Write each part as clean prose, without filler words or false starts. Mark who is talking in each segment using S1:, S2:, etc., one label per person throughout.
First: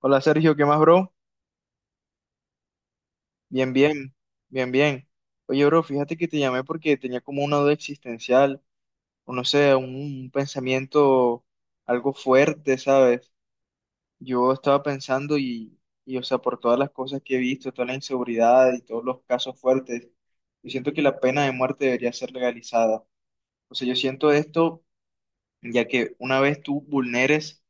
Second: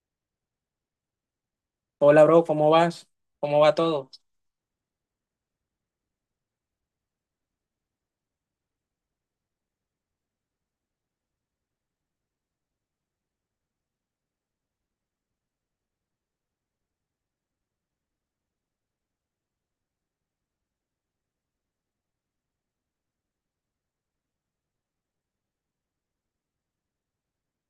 S1: Hola Sergio, ¿qué más, bro?
S2: Hola, bro, ¿cómo vas? ¿Cómo
S1: Bien,
S2: va todo?
S1: bien, bien, bien. Oye, bro, fíjate que te llamé porque tenía como una duda existencial, o no sé, un pensamiento algo fuerte, ¿sabes? Yo estaba pensando y o sea, por todas las cosas que he visto, toda la inseguridad y todos los casos fuertes, yo siento que la pena de muerte debería ser legalizada. O sea, yo siento esto ya que una vez tú vulneres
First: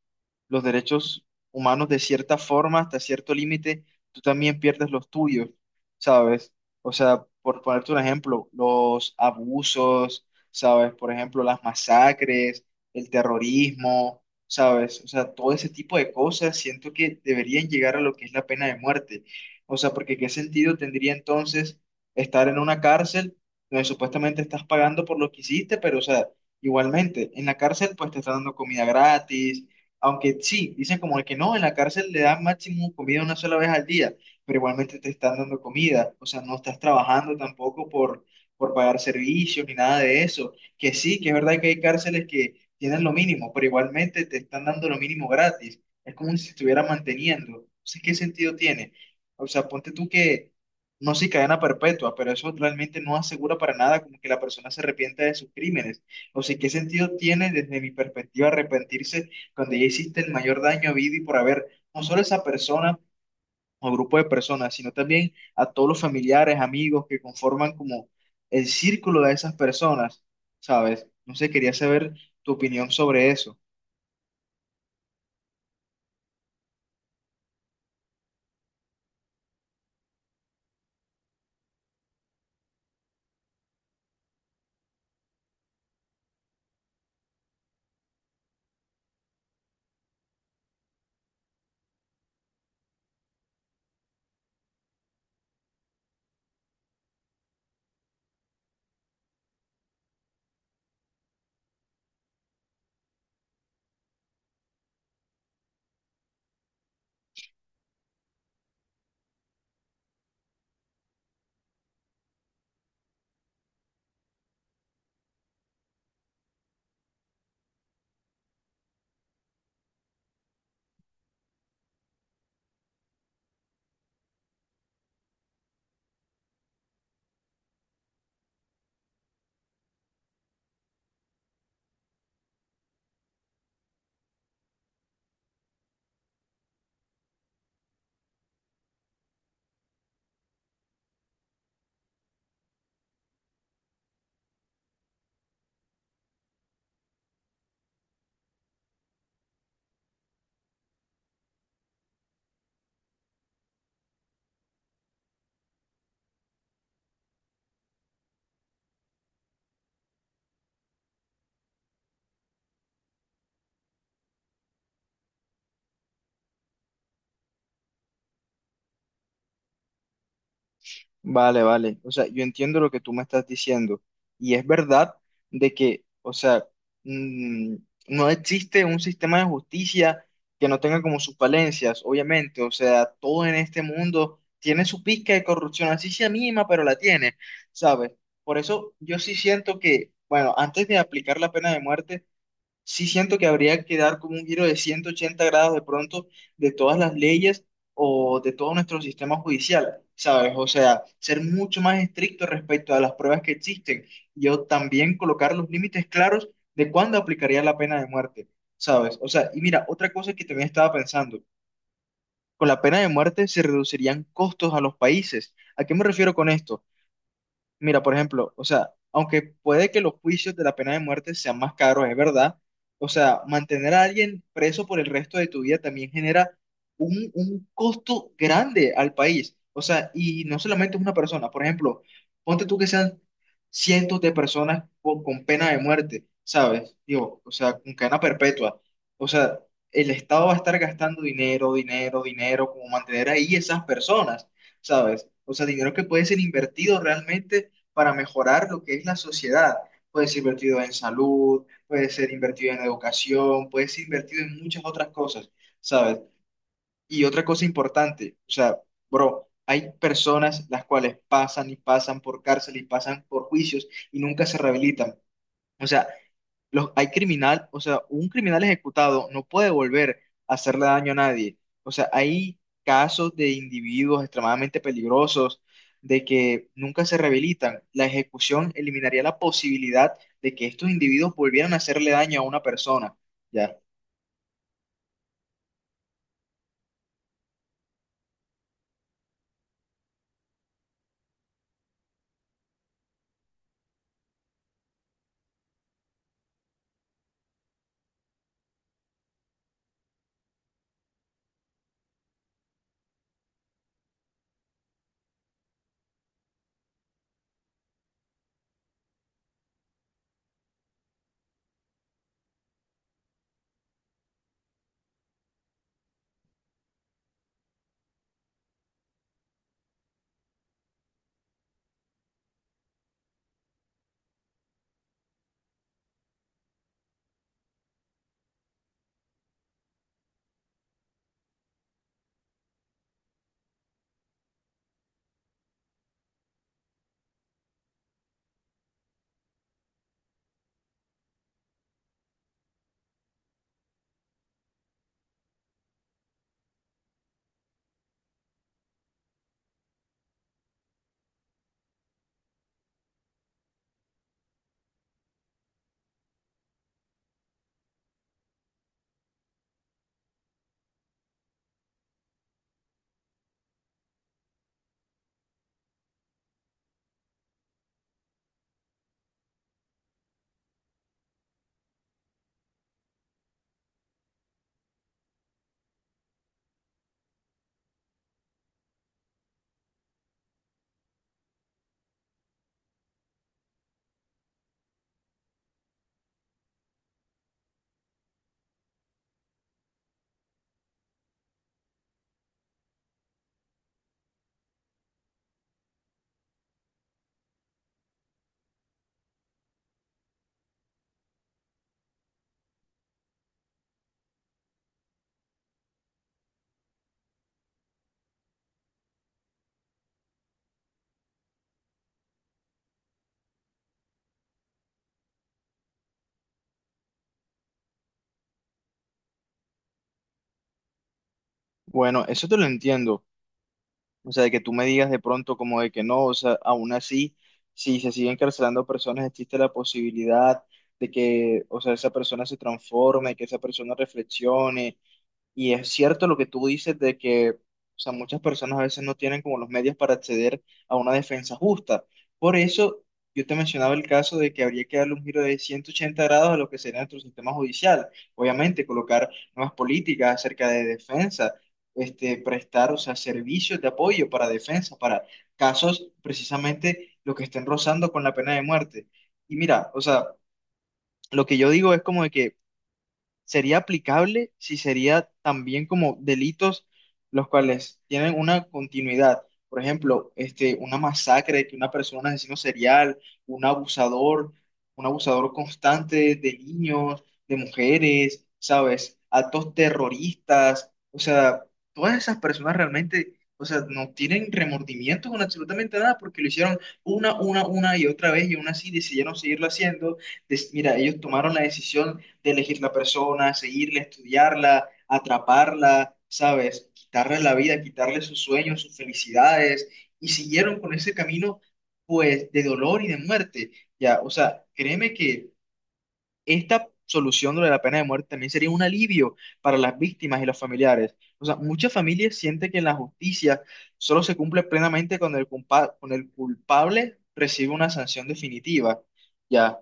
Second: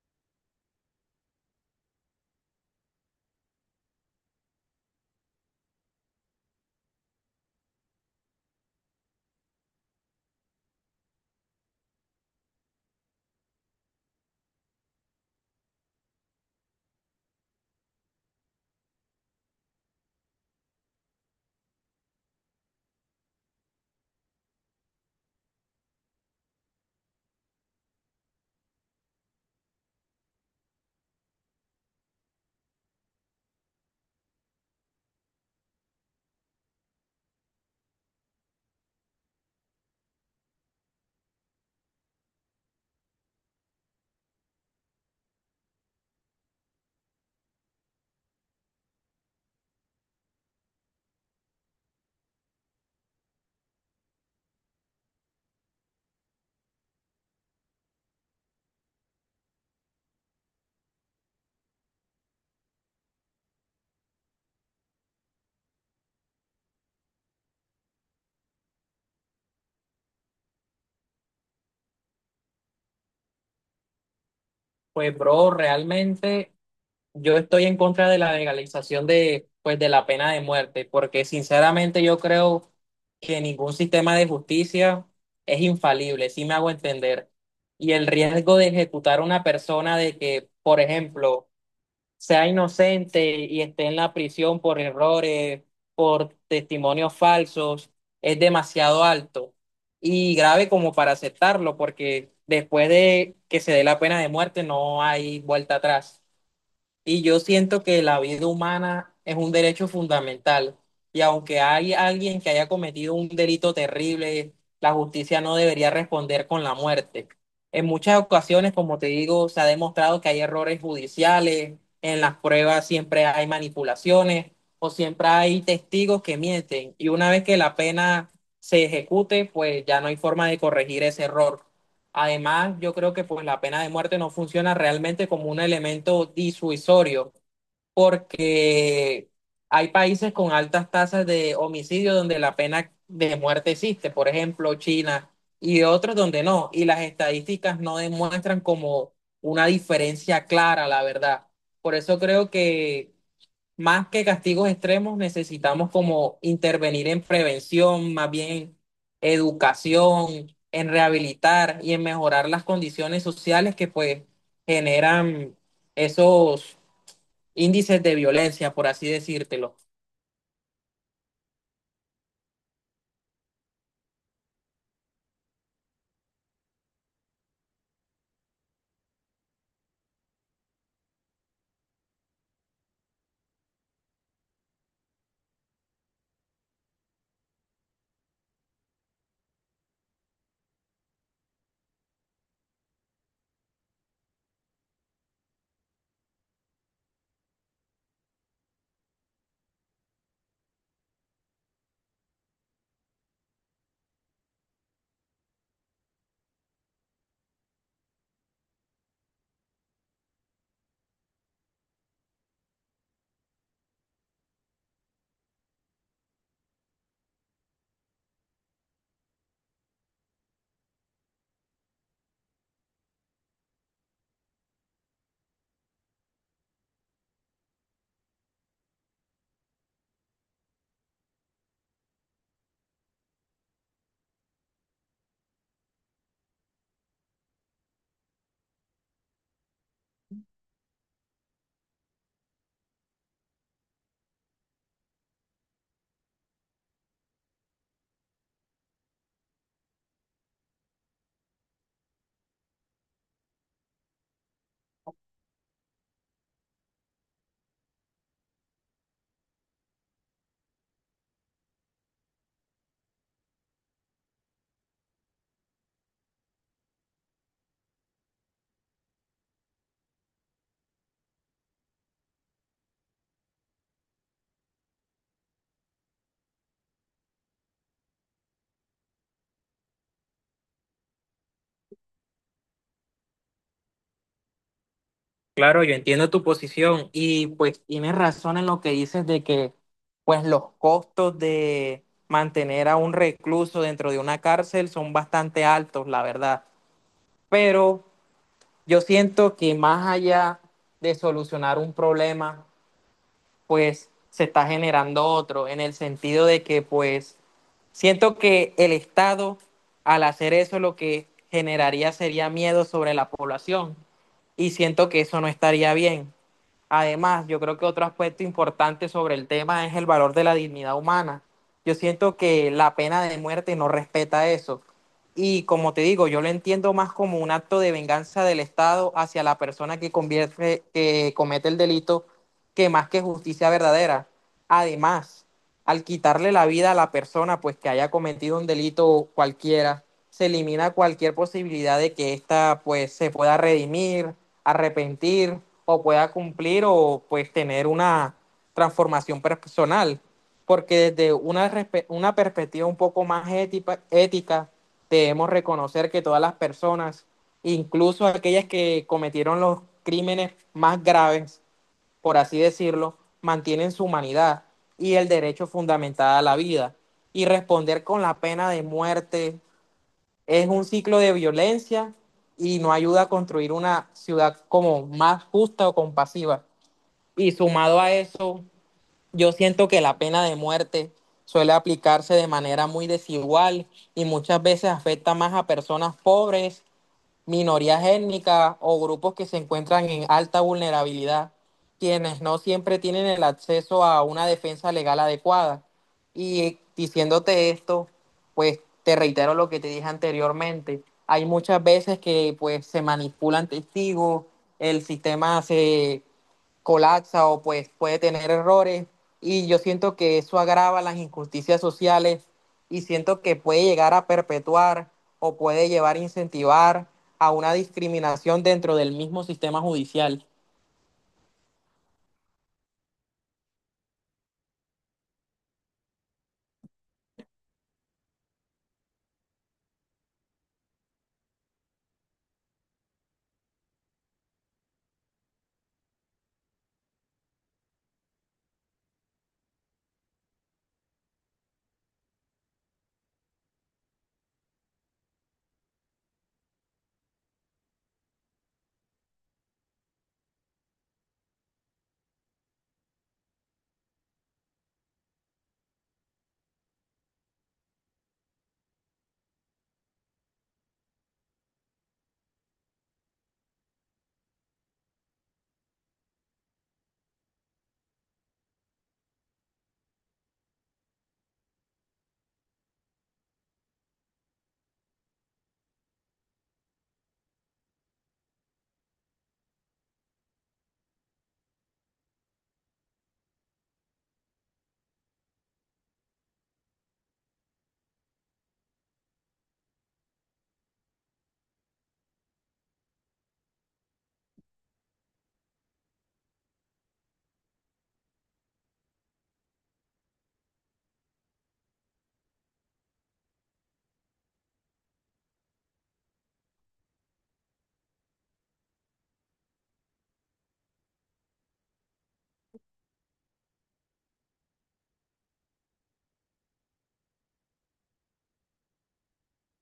S1: los derechos humanos de cierta forma, hasta cierto límite, tú también pierdes los tuyos, ¿sabes? O sea, por ponerte un ejemplo, los abusos, ¿sabes? Por ejemplo, las masacres, el terrorismo, ¿sabes? O sea, todo ese tipo de cosas siento que deberían llegar a lo que es la pena de muerte. O sea, porque ¿qué sentido tendría entonces estar en una cárcel donde supuestamente estás pagando por lo que hiciste, pero, o sea, igualmente, en la cárcel pues te están dando comida gratis aunque sí, dicen como de que no, en la cárcel le dan máximo comida una sola vez al día, pero igualmente te están dando comida, o sea, no estás trabajando tampoco por pagar servicios ni nada de eso. Que sí, que es verdad que hay cárceles que tienen lo mínimo, pero igualmente te están dando lo mínimo gratis. Es como si se estuviera manteniendo. Entonces, ¿qué sentido tiene? O sea, ponte tú que, no sé, si cadena perpetua, pero eso realmente no asegura para nada como que la persona se arrepienta de sus crímenes. O sea, ¿qué sentido tiene desde mi perspectiva arrepentirse? Cuando ya hiciste el mayor daño a vida y por haber, no solo a esa persona o grupo de personas, sino también a todos los familiares, amigos que conforman como el círculo de esas personas, ¿sabes? No sé, quería saber tu opinión sobre eso.
S2: Pues, bro, realmente yo estoy en contra de la legalización de, pues, de la pena de muerte, porque sinceramente yo creo que ningún sistema de justicia es infalible, si me hago entender. Y el riesgo de ejecutar a una persona de que, por ejemplo, sea inocente y esté en la prisión por errores, por testimonios falsos, es demasiado alto y grave como para aceptarlo, porque después de que se dé la pena de muerte no hay vuelta atrás. Y yo siento que la vida humana es un derecho fundamental. Y aunque hay alguien que haya cometido un delito terrible, la justicia no debería responder con la muerte. En muchas ocasiones, como te digo, se ha demostrado que hay errores judiciales, en las pruebas siempre hay manipulaciones o siempre hay testigos que mienten. Y una vez que la pena se ejecute, pues ya no hay forma de corregir ese error. Además, yo creo que pues la pena de muerte no funciona realmente como un elemento disuasorio, porque hay países con altas tasas de homicidio donde la pena de muerte existe, por ejemplo, China y otros donde no, y las estadísticas no demuestran como una diferencia clara, la verdad. Por eso creo que más que castigos extremos, necesitamos como intervenir en prevención, más bien educación, en rehabilitar y en mejorar las condiciones sociales que pues generan esos índices de violencia, por así decírtelo.
S1: Vale, vale. O sea, yo entiendo lo que tú me estás diciendo. Y es verdad de que, o sea, mm, no existe un sistema de justicia que no tenga como sus falencias, obviamente. O sea, todo en este mundo tiene su pizca de corrupción, así sea mínima, pero la tiene, ¿sabes? Por eso yo sí siento que, bueno, antes de aplicar la pena de muerte, sí siento que habría que dar como un giro de 180 grados de pronto de todas las leyes o de todo nuestro sistema judicial, ¿sabes? O sea, ser mucho más estricto respecto a las pruebas que existen. Yo también colocar los límites claros de cuándo aplicaría la pena de muerte, ¿sabes? O sea, y mira, otra cosa que también estaba pensando, con la pena de muerte se reducirían costos a los países. ¿A qué me refiero con esto? Mira, por ejemplo, o sea, aunque puede que los juicios de la pena de muerte sean más caros, es verdad, o sea, mantener a alguien preso por el resto de tu vida también genera un costo grande al país, o sea, y no solamente es una persona, por ejemplo, ponte tú que sean cientos de personas con pena de muerte, ¿sabes? Digo, o sea, con cadena perpetua, o sea, el Estado va a estar gastando dinero, dinero, dinero, como mantener ahí esas personas. ¿Sabes? O sea, dinero que puede ser invertido realmente para mejorar lo que es la sociedad. Puede ser invertido en salud, puede ser invertido en educación, puede ser invertido en muchas otras cosas, ¿sabes? Y otra cosa importante, o sea, bro, hay personas las cuales pasan y pasan por cárcel y pasan por juicios y nunca se rehabilitan. O sea, un criminal ejecutado no puede volver a hacerle daño a nadie. O sea, hay casos de individuos extremadamente peligrosos de que nunca se rehabilitan. La ejecución eliminaría la posibilidad de que estos individuos volvieran a hacerle daño a una persona. Ya.
S2: Claro, yo entiendo tu posición y pues tienes razón en lo que dices de que pues los costos de mantener a un recluso dentro de una cárcel son bastante altos, la verdad. Pero yo siento que más allá de solucionar un problema, pues se está generando otro, en el sentido de que pues siento que el Estado al hacer eso lo que generaría sería miedo sobre la población y siento que eso no estaría bien. Además, yo creo que otro aspecto importante sobre el tema es el valor de la dignidad humana. Yo siento que la pena de muerte no respeta eso. Y como te digo, yo lo entiendo más como un acto de venganza del Estado hacia la persona que convierte, que comete el delito, que más que justicia verdadera. Además, al quitarle la vida a la persona pues que haya cometido un delito cualquiera, se elimina cualquier posibilidad de que ésta pues se pueda redimir, arrepentir o pueda cumplir o pues tener una transformación personal, porque desde una perspectiva un poco más ética debemos reconocer que todas las personas, incluso aquellas que cometieron los crímenes más graves, por así decirlo, mantienen su humanidad y el derecho fundamental a la vida. Y responder con la pena de muerte es un ciclo de violencia y no ayuda a construir una ciudad como más justa o compasiva. Y sumado a eso, yo siento que la pena de muerte suele aplicarse de manera muy desigual y muchas veces afecta más a personas pobres, minorías étnicas o grupos que se encuentran en alta vulnerabilidad, quienes no siempre tienen el acceso a una defensa legal adecuada. Y diciéndote esto, pues te reitero lo que te dije anteriormente. Hay muchas veces que pues se manipulan testigos, el sistema se colapsa o pues puede tener errores y yo siento que eso agrava las injusticias sociales y siento que puede llegar a perpetuar o puede llevar a incentivar a una discriminación dentro del mismo sistema judicial.
S1: Bueno, eso te lo entiendo. O sea, de que tú me digas de pronto como de que no, o sea, aún así, si se siguen encarcelando personas, existe la posibilidad de que, o sea, esa persona se transforme, que esa persona reflexione. Y es cierto lo que tú dices de que, o sea, muchas personas a veces no tienen como los medios para acceder a una defensa justa. Por eso yo te mencionaba el caso de que habría que darle un giro de 180 grados a lo que sería nuestro sistema judicial. Obviamente, colocar nuevas políticas acerca de defensa, este, prestar, o sea, servicios de apoyo para defensa, para casos precisamente los que estén rozando con la pena de muerte. Y mira, o sea, lo que yo digo es como de que sería aplicable si sería también como delitos los cuales tienen una continuidad. Por ejemplo, este, una masacre, que una persona, un asesino serial, un abusador, un abusador constante de niños, de mujeres, ¿sabes? Actos terroristas, o sea, todas esas personas realmente, o sea, no tienen remordimiento con absolutamente nada porque lo hicieron una y otra vez y aún así decidieron seguirlo haciendo. Mira, ellos tomaron la decisión de elegir la persona, seguirla, estudiarla, atraparla, ¿sabes? Quitarle la vida, quitarle sus sueños, sus felicidades, y siguieron con ese camino, pues, de dolor y de muerte, ¿ya? O sea, créeme que esta solución de la pena de muerte también sería un alivio para las víctimas y los familiares. O sea, muchas familias sienten que la justicia solo se cumple plenamente cuando cuando el culpable recibe una sanción definitiva, ¿ya?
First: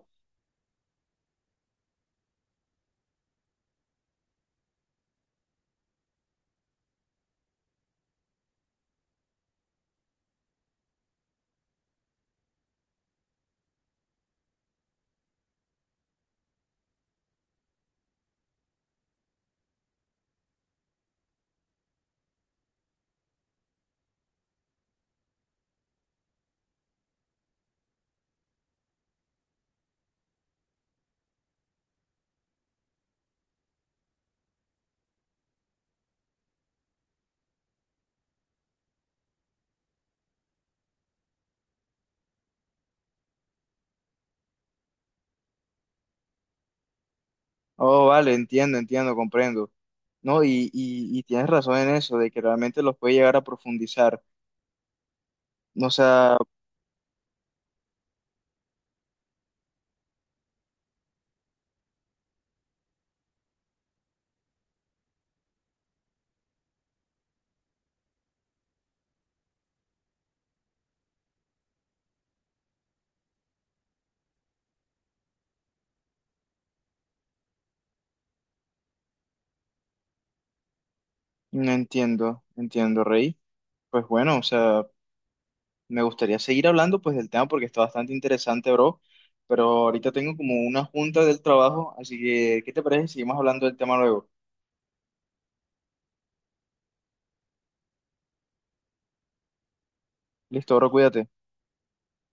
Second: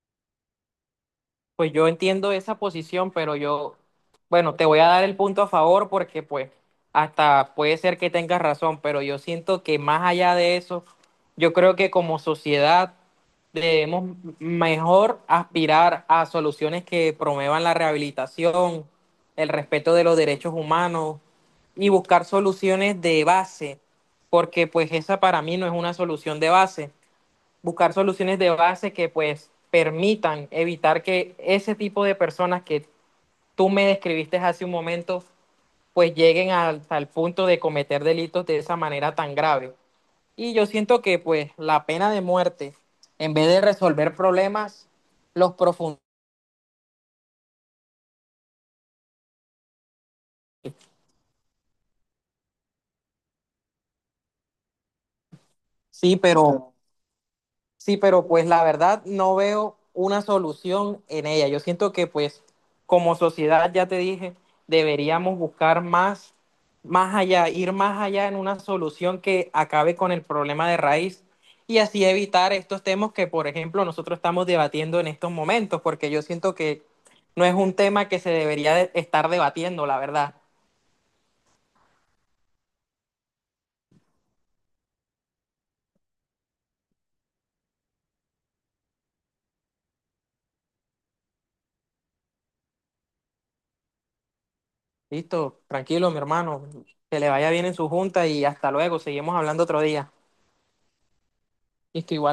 S2: Pues yo entiendo esa posición, pero yo, bueno, te voy a dar el punto a favor porque pues hasta puede ser que tengas razón, pero yo siento que más allá de eso, yo creo que como sociedad debemos mejor aspirar a soluciones que promuevan la rehabilitación, el respeto de los derechos humanos y buscar soluciones de base, porque pues esa para mí no es una solución de base. Buscar soluciones de base que pues permitan evitar que ese tipo de personas que tú me describiste hace un momento pues lleguen hasta el punto de cometer delitos de esa manera tan grave. Y yo siento que pues la pena de muerte, en vez de resolver problemas, los profundiza.
S1: Oh, vale, entiendo, entiendo, comprendo. No, y tienes razón en eso, de que realmente los puede llegar a profundizar. O
S2: Sí,
S1: sea,
S2: pero sí, pero pues la verdad no veo una solución en ella. Yo siento que pues como sociedad, ya te dije, deberíamos buscar más, más allá, ir más allá en una solución que acabe con el problema de raíz y así evitar estos temas que, por ejemplo, nosotros estamos debatiendo en estos momentos, porque yo siento que no es un tema que se debería de- estar debatiendo, la verdad.
S1: no entiendo, entiendo, Rey. Pues bueno, o sea, me gustaría seguir hablando pues del tema porque está bastante interesante, bro. Pero ahorita tengo como una junta del trabajo, así que, ¿qué te parece si seguimos hablando del tema luego?
S2: Listo, tranquilo, mi hermano. Que le vaya bien en su junta y hasta luego. Seguimos hablando otro día.
S1: Listo, bro, cuídate.
S2: Listo, igual.